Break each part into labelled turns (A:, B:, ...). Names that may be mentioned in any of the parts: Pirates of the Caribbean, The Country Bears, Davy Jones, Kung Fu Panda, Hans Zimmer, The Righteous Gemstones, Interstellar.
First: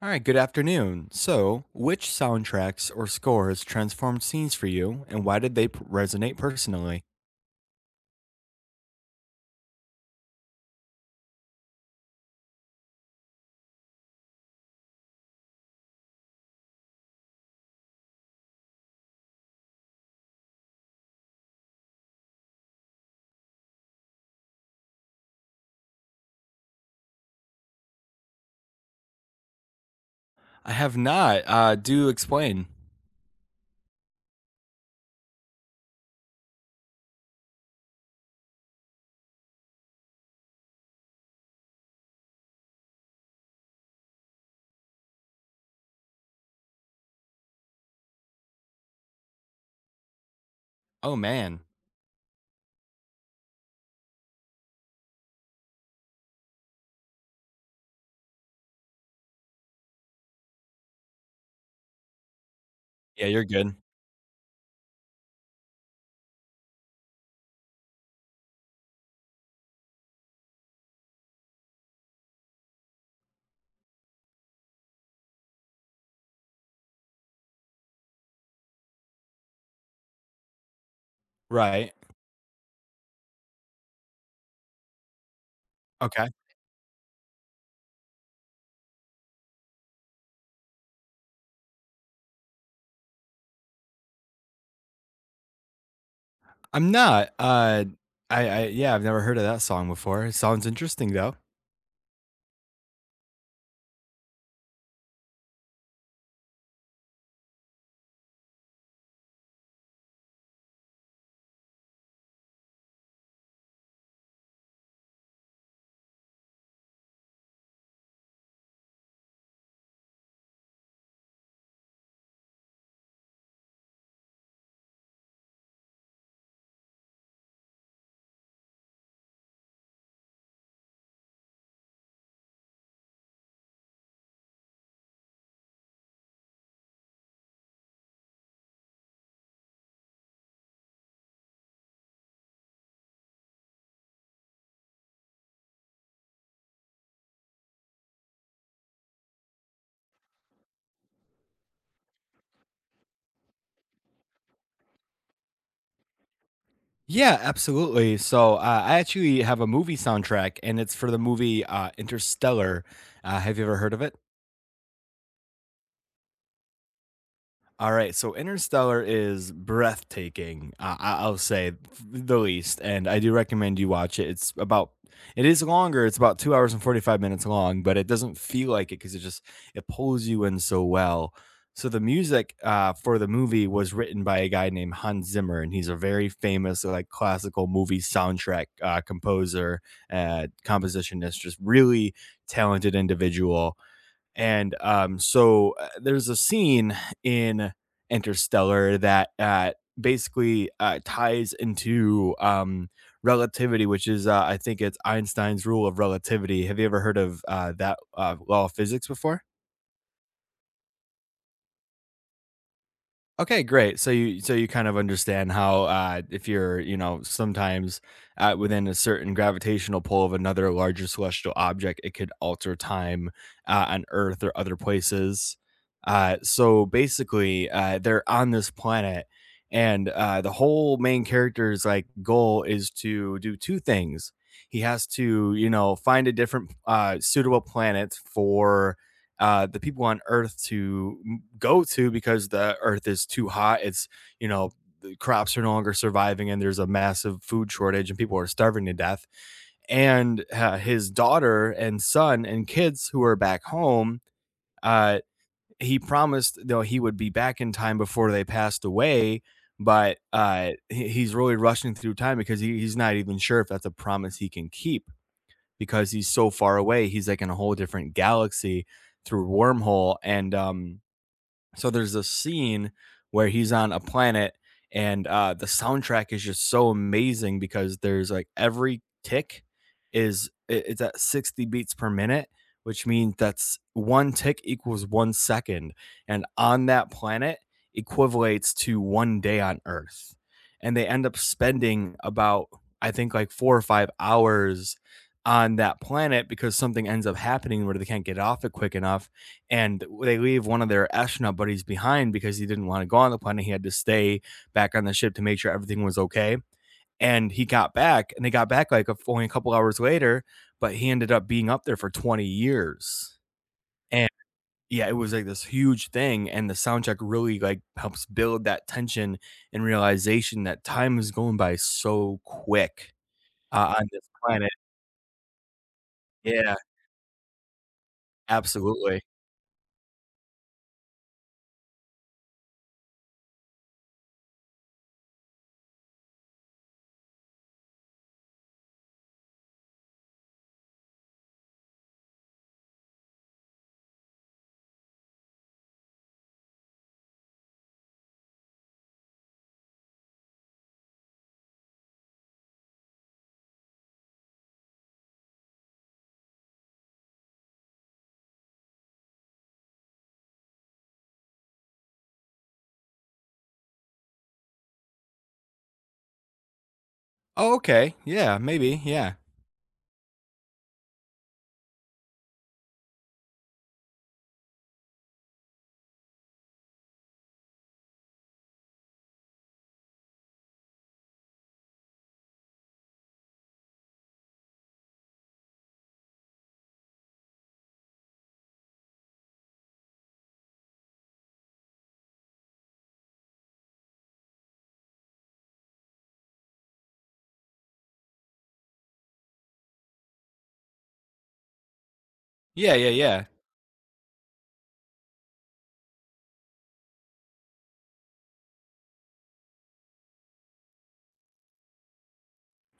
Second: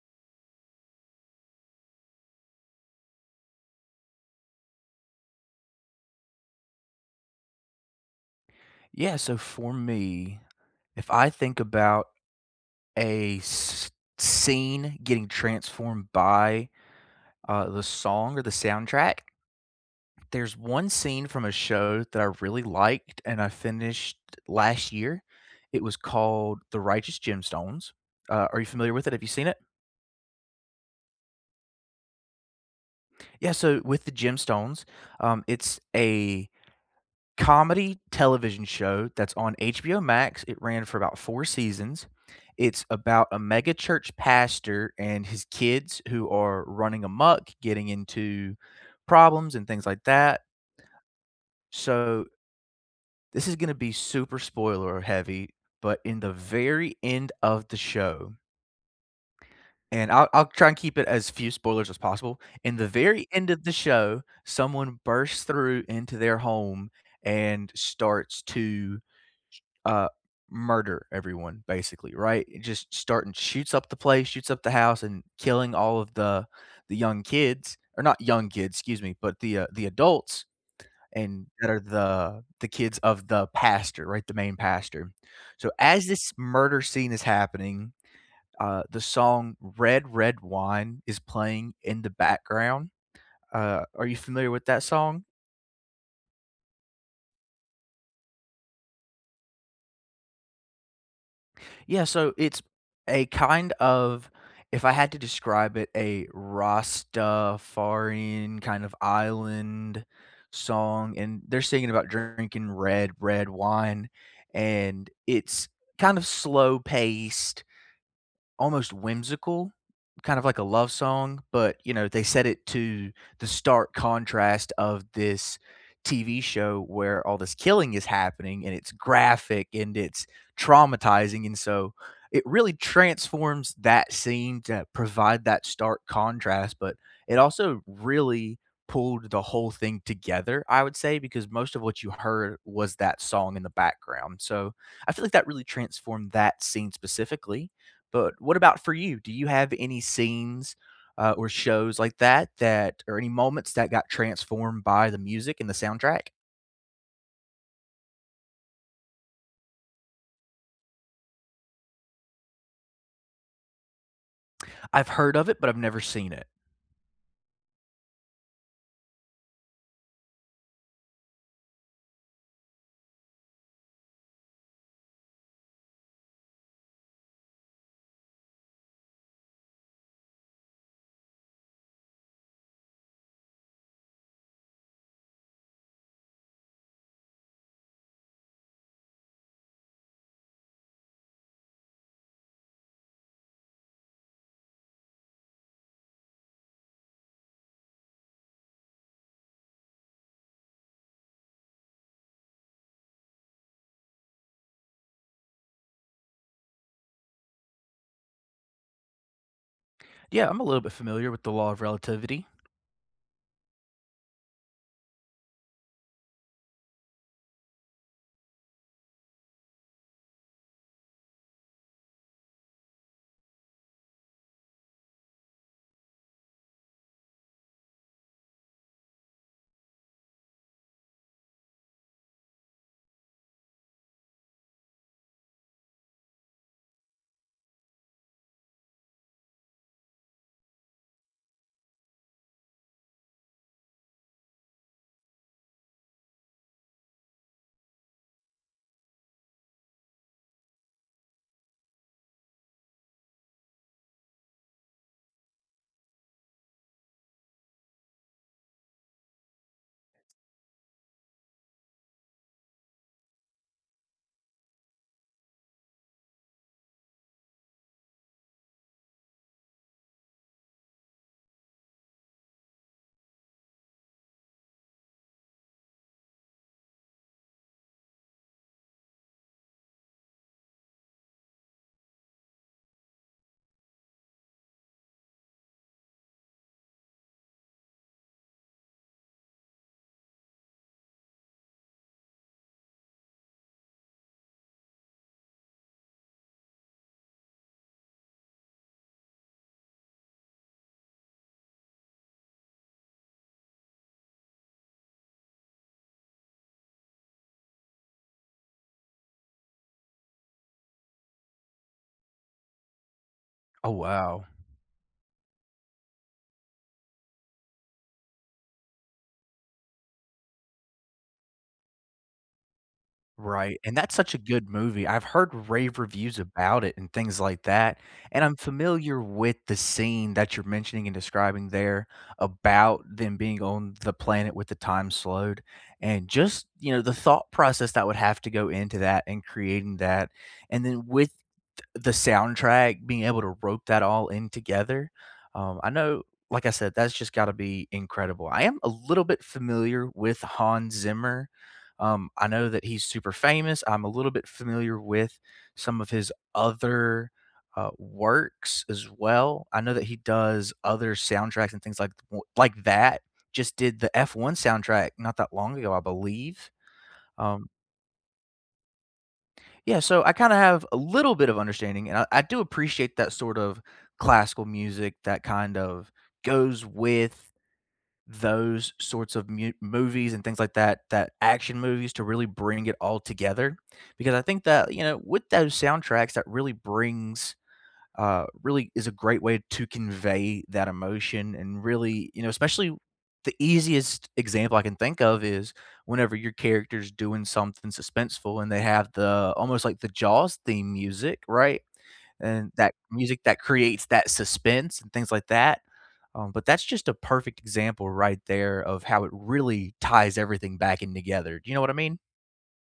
A: All right, good afternoon. So, which soundtracks or scores transformed scenes for you, and why did they resonate personally?
B: Yeah, so for me, if I think about a s- scene getting transformed by the song or the soundtrack, there's one scene from a show that I really liked and I finished last year. It was called The Righteous Gemstones. Are you familiar with it? Have you seen it?
A: I have not. Do explain.
B: Yeah, so with the Gemstones, it's a comedy television show that's on HBO Max. It ran for about 4 seasons. It's about a mega church pastor and his kids who are running amok, getting into problems and things like that.
A: Oh man.
B: So, this is gonna be super spoiler heavy, but in the very end of the show, and I'll try and keep it as few spoilers as possible. In the
A: Yeah,
B: very
A: you're
B: end of the
A: good.
B: show, someone bursts through into their home and starts to uh, murder everyone basically, right? It just starting shoots up the place, shoots up the house, and killing all of the young kids, or not young kids, excuse me, but the adults and that are
A: Right.
B: the kids of the pastor, right? The main pastor. So as
A: Okay.
B: this murder scene is happening, the song "Red Red Wine" is playing in the background. Are you familiar with that song?
A: I'm not. I yeah, I've never heard of that song before. It sounds interesting though.
B: Yeah, so it's a kind of, if I had to describe it, a Rastafarian kind of island song, and they're singing about drinking red, red wine, and it's kind of slow paced. Almost whimsical, kind of like a love song, but, you know, they set it to the stark contrast of this TV show where all this killing is happening, and it's graphic, and it's traumatizing, and so it really transforms that scene to provide that stark contrast, but it also really pulled the whole thing together, I would say, because most of what you heard was that song in the background, so I feel like that really transformed that scene specifically. But what about for you? Do you have any scenes, or shows like that or any moments that got transformed by the music and the soundtrack?
A: Yeah, absolutely. So I actually have a movie soundtrack, and it's for the movie Interstellar. Have you ever heard of it?
B: I've heard of it, but I've never seen it.
A: All right, so Interstellar is breathtaking. I'll say the least, and I do recommend you watch it. It's about it is longer. It's about 2 hours and 45 minutes long, but it doesn't feel like it because it pulls you in so well. So the music for the movie was written by a guy named Hans Zimmer, and he's a very famous like classical movie soundtrack composer, compositionist, just really talented individual and so there's a scene in Interstellar that basically ties into relativity, which is, I think it's Einstein's rule of relativity. Have you ever heard of that law of physics before?
B: Yeah, I'm a little bit familiar with the law of relativity.
A: Okay, great. So you kind of understand how if you're you know sometimes within a certain gravitational pull of another larger celestial object, it could alter time on Earth or other places. So basically, they're on this planet, and the whole main character's like goal is to do two things. He has to you know find a different suitable planet for the people on Earth to go to because the Earth is too hot. It's you know the crops are no longer surviving, and there's a massive food shortage, and people are starving to death. And his daughter and son and kids who are back home, uh, he promised though he would be back in time before they passed away. But he's really rushing through time because he's not even sure if that's a promise he can keep because he's so far away. He's like in a whole different galaxy through wormhole, and so there's a scene where he's on a planet and the soundtrack is just so amazing because there's like every tick it's at 60 beats per minute, which means that's one tick equals 1 second and on that planet equivalates to 1 day on earth. And they end up spending about I think like 4 or 5 hours on that planet because something ends up happening where they can't get off it quick enough and they leave one of their astronaut buddies behind because he didn't want to go on the planet. He had to stay back on the ship to make sure everything was okay. And he got back, and they got back like only a couple hours later, but he ended up being up there for 20 years.
B: Oh,
A: And
B: wow.
A: yeah, it was like this huge thing. And the soundtrack really like helps build that tension and realization that time is going by so quick
B: Right, and
A: on
B: that's
A: this
B: such a good
A: planet.
B: movie. I've heard rave reviews
A: Yeah,
B: about it and things like that, and I'm
A: absolutely.
B: familiar with the scene that you're mentioning and describing there about them being on the planet with the time slowed, and just, you know, the thought process that would have to go into that and creating that, and then with the soundtrack, being able to rope that all in together. I know, like I said, that's just gotta be incredible. I am a little bit familiar with Hans Zimmer. I know that he's super famous. I'm a little bit familiar with some of his other, works as well. I know that he does other soundtracks and things like that. Just did the F1 soundtrack not that long ago, I believe. Um
A: Oh, okay. Yeah, maybe. Yeah.
B: yeah, so I kind of have a little bit of understanding, and I do appreciate that sort of classical music that kind of goes with those sorts of movies and things like that, that action movies, to really bring it all together. Because I think that, you know, with those soundtracks, that really brings really is a great way to convey that emotion and really, you know, especially the easiest example I can think of is whenever your character's doing something suspenseful and they have the almost like the Jaws theme music, right? And
A: Yeah,
B: that
A: yeah,
B: music
A: yeah.
B: that creates that suspense and things like that. But that's just a perfect example right there of how it really ties everything back in together. Do you know what I mean?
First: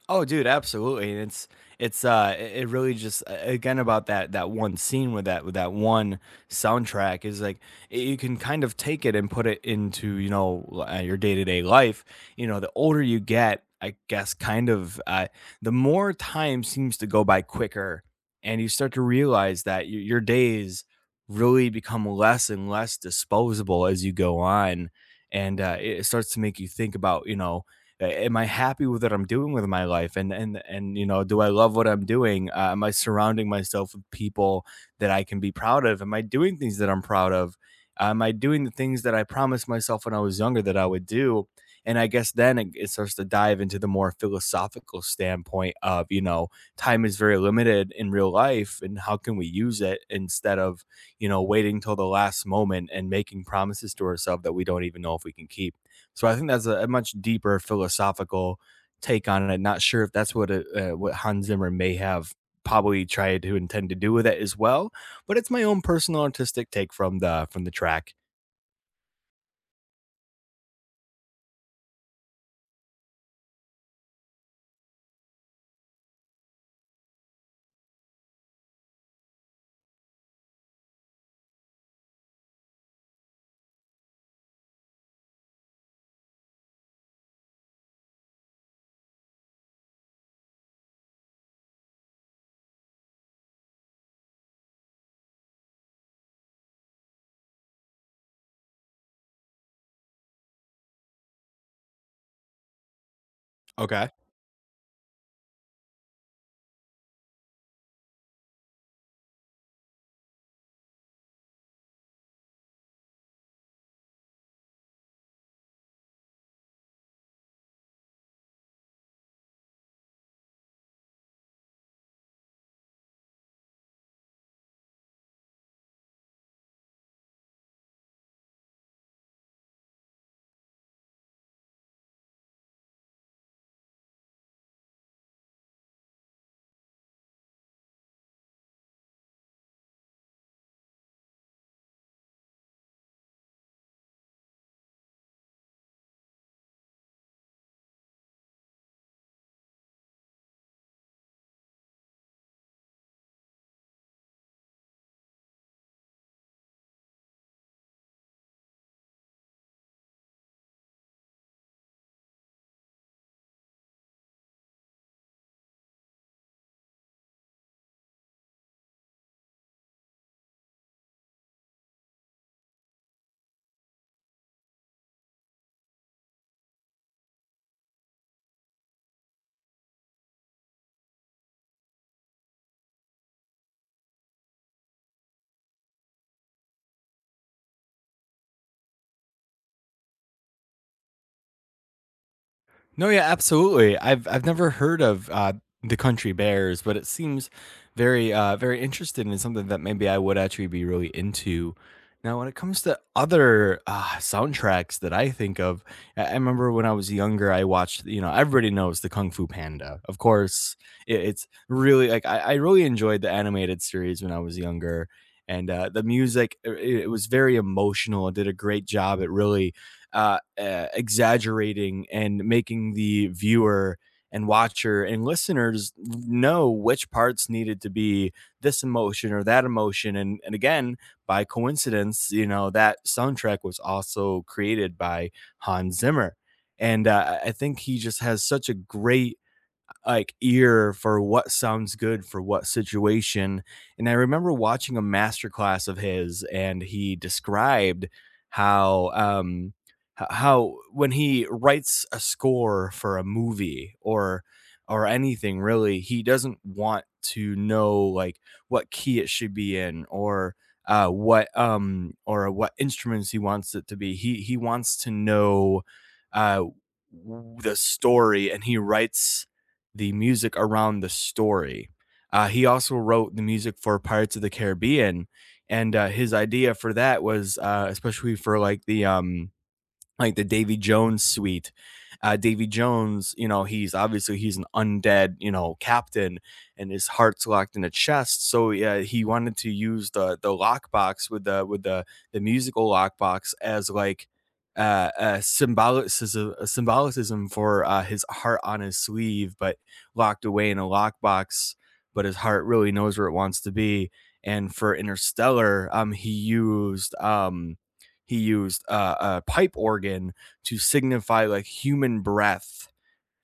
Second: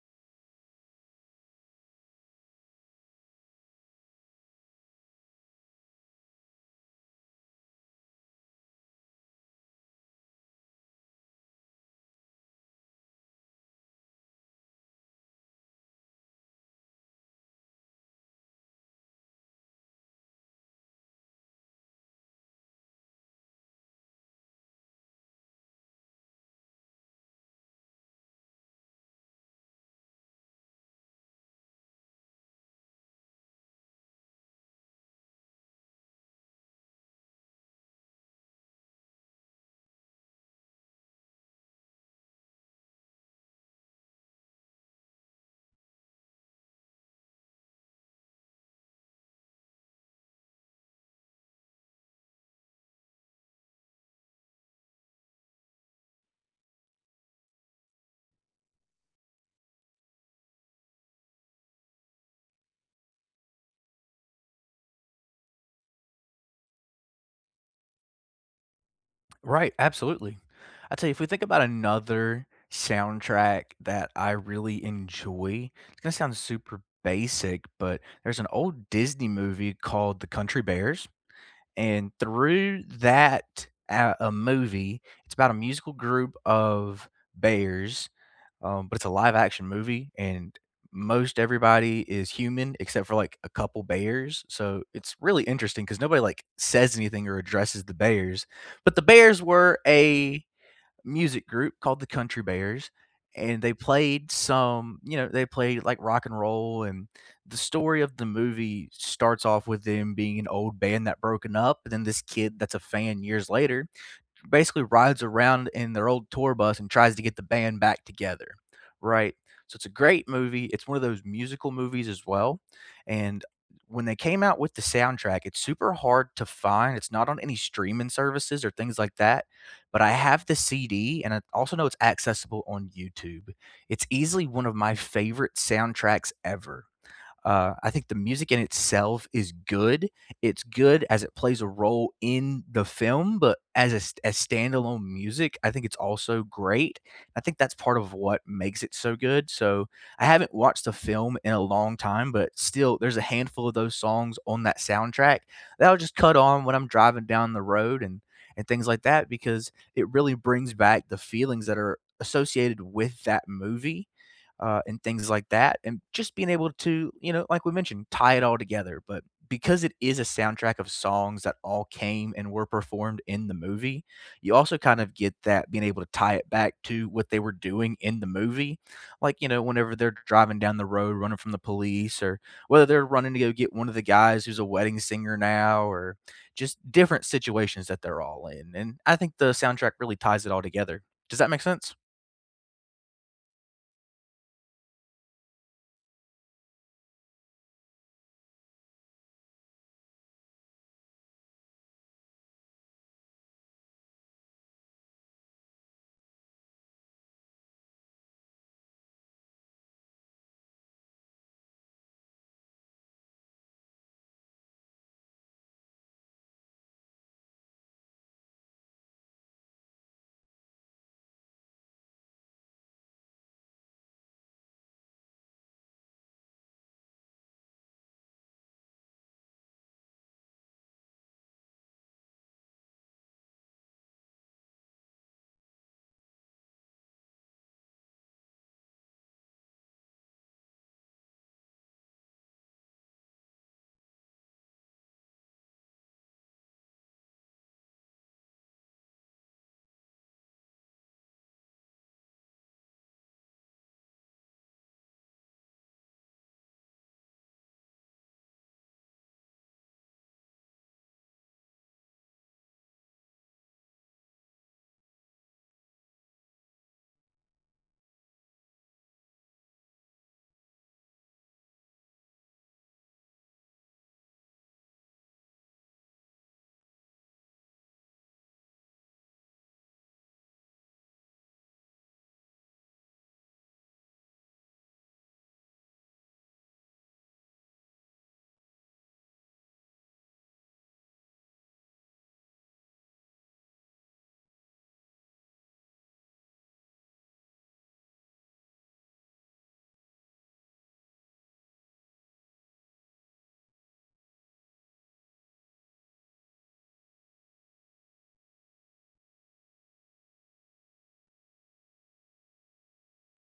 A: Oh, dude, absolutely. And it really just again about that one scene with that one soundtrack is like you can kind of take it and put it into, you know, your day-to-day life. You know, the older you get, I guess kind of the more time seems to go by quicker and you start to realize that your days really become less and less disposable as you go on and it starts to make you think about, you know, am I happy with what I'm doing with my life? And you know, do I love what I'm doing? Am I surrounding myself with people that I can be proud of? Am I doing things that I'm proud of? Am I doing the things that I promised myself when I was younger that I would do? And I guess then it starts to dive into the more philosophical standpoint of you know, time is very limited in real life, and how can we use it instead of you know waiting till the last moment and making promises to ourselves that we don't even know if we can keep. So I think that's a much deeper philosophical take on it. Not sure if that's what what Hans Zimmer may have probably tried to intend to do with it as well, but it's my own personal artistic take from the track.
B: Right, absolutely. I tell you, if we think about another soundtrack that I really enjoy, it's gonna sound super basic, but there's an old Disney movie called The Country Bears, and through that a movie, it's about a musical group of bears, but it's a live action movie, and most everybody is human except for like a couple bears. So it's really interesting because nobody like says anything or addresses the bears. But the bears were a music group called the Country Bears, and they
A: Okay.
B: played some, you know, they played like rock and roll. And the story of the movie starts off with them being an old band that broken up, and then this kid that's a fan years later basically rides around in their old tour bus and tries to get the band back together, right? So it's a great movie. It's one of those musical movies as well. And when they came out with the soundtrack, it's super hard to find. It's not on any streaming services or things like that. But I have the CD and I also know it's accessible on YouTube. It's easily one of my favorite soundtracks ever. I think the music in itself is good. It's good as it plays a role in the film, but as as standalone music, I think it's also great. I think that's part of what makes it so good. So I haven't watched the film in a long time, but still, there's a handful of those songs on that soundtrack that I'll just cut on when I'm driving down the road and things like that because it really brings back the feelings that are associated with that movie, and things like that, and just being able to, you know, like we mentioned, tie it all together. But because it is a soundtrack of songs that all came and were performed in the movie, you also kind of get that being able to tie it back to what they were doing in the movie. Like, you know, whenever they're driving down the road, running from the police, or whether they're running to go get one of the guys who's a wedding singer now, or just different situations that they're all in. And I think the soundtrack really ties it all together. Does that make sense?
A: No, yeah, absolutely. I've never heard of the Country Bears, but it seems very very interesting and something that maybe I would actually be really into. Now, when it comes to other soundtracks that I think of, I remember when I was younger, I watched, you know, everybody knows the Kung Fu Panda. Of course, it's really like I really enjoyed the animated series when I was younger. And the music, it was very emotional. It did a great job. It really exaggerating and making the viewer and watcher and listeners know which parts needed to be this emotion or that emotion and again by coincidence you know that soundtrack was also created by Hans Zimmer and I think he just has such a great like ear for what sounds good for what situation. And I remember watching a masterclass of his, and he described how how when he writes a score for a movie or anything really, he doesn't want to know like what key it should be in or what or what instruments he wants it to be. He wants to know uh the story and he writes the music around the story. He also wrote the music for Pirates of the Caribbean, and, his idea for that was, especially for, like, like the Davy Jones suite. Davy Jones, you know, he's obviously he's an undead, you know, captain, and his heart's locked in a chest. So yeah, he wanted to use the lockbox with the musical lockbox as like a symbolicism a symbolicism for his heart on his sleeve, but locked away in a lockbox. But his heart really knows where it wants to be. And for Interstellar, he used a pipe organ to signify like human breath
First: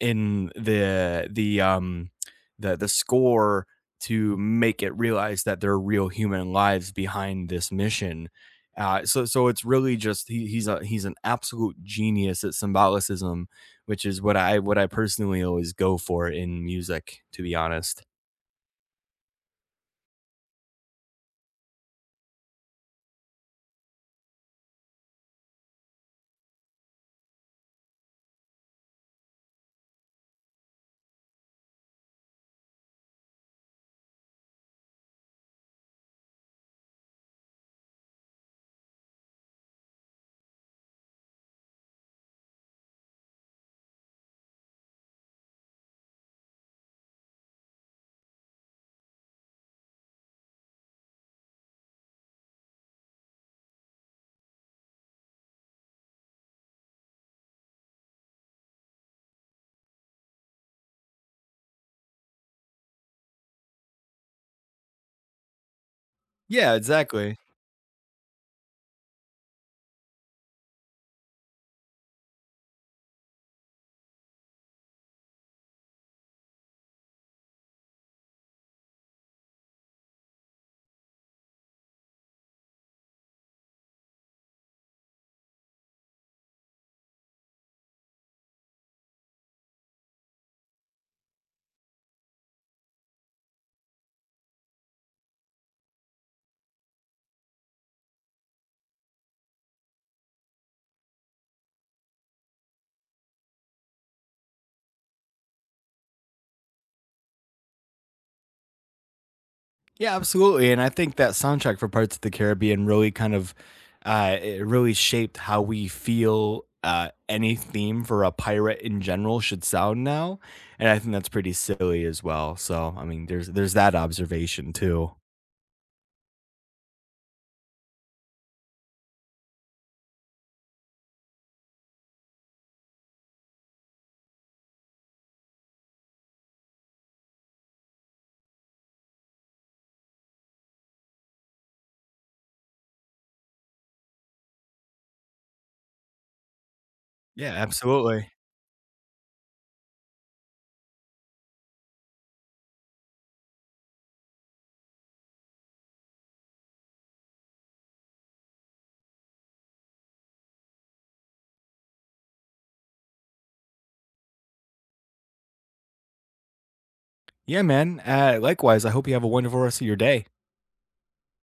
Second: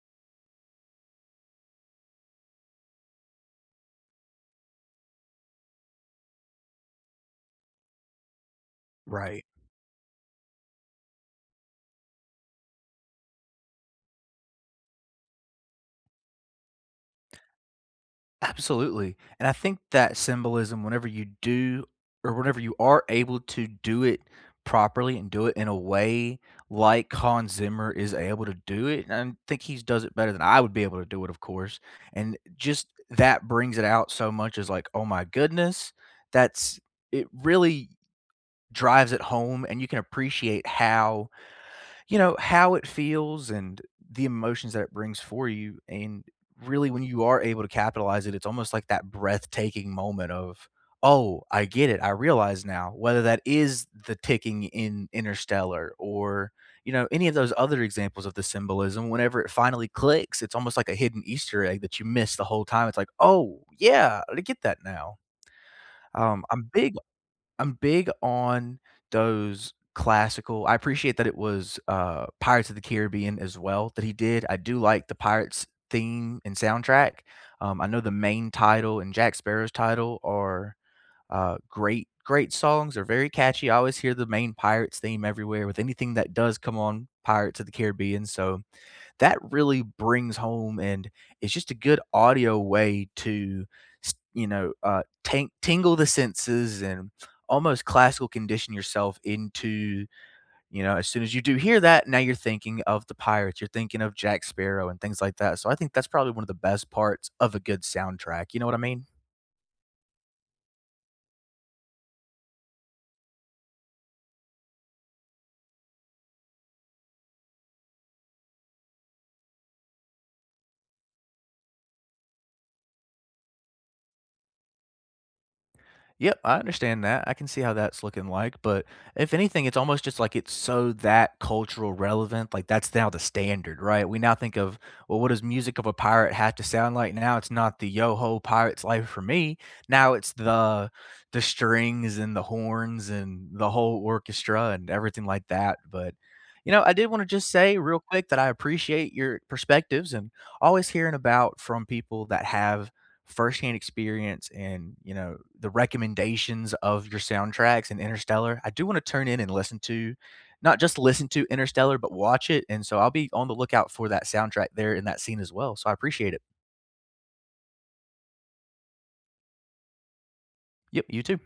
A: in the score to make it realize that there are real human lives behind this mission. Uh, so
B: Right.
A: so it's really just he, he's a he's an absolute genius at symbolicism, which is what I personally always go for in music, to be honest.
B: Absolutely. And I think that symbolism, whenever you do or whenever you are able to do it properly and do it in a way like Hans Zimmer is able to do it, and I think he does it better than I would be able to do it, of course. And just that brings it out so much as like, oh my goodness, that's it really drives it home, and you can appreciate how, you know, how it feels and the emotions that it brings for you. And really, when you are able to capitalize it, it's almost like that breathtaking moment of, oh, I get it. I realize now, whether that is the ticking in Interstellar or, you know, any of those other examples of the symbolism, whenever it finally clicks, it's almost like a hidden Easter egg that you missed the whole time. It's like, oh, yeah, I get that now. Um, I'm
A: Yeah,
B: big
A: exactly.
B: I'm big on those classical. I appreciate that it was, Pirates of the Caribbean as well that he did. I do like the Pirates theme and soundtrack. I know the main title and Jack Sparrow's title are, uh, great songs. They're very catchy. I always hear the main Pirates theme everywhere with anything that does come on Pirates of the Caribbean, so that really brings home and it's just a good audio way to, s you know, tang tingle the senses and almost classical condition yourself into, you know, as soon as you do hear that, now you're thinking of the pirates, you're thinking of Jack Sparrow and things like that, so I think that's probably one of the best parts of a good soundtrack, you know what I mean?
A: Yeah, absolutely. And I think that soundtrack for Parts of the Caribbean really kind of it really shaped how we feel any theme for a pirate in general should sound now. And I think that's pretty silly as well. So I mean there's that observation too.
B: Yep, I understand that. I can see how that's looking like, but if anything, it's almost just like it's so that cultural relevant. Like that's now the standard, right? We now think of, well, what does music of a pirate have to sound like? Now it's not the yo ho pirate's life for me. Now it's the strings and the horns and the whole orchestra and everything like that. But you know, I did want to just
A: Yeah,
B: say real
A: absolutely.
B: quick that I appreciate your perspectives and always hearing about from people that have firsthand experience and you know the recommendations of your soundtracks and Interstellar. I do want to turn in and listen to, not just listen to Interstellar, but watch it. And so I'll be on the lookout for that soundtrack there in that scene as well. So I appreciate it.
A: Yeah, man. Likewise, I hope you have a wonderful rest of your day.
B: Yep, you too.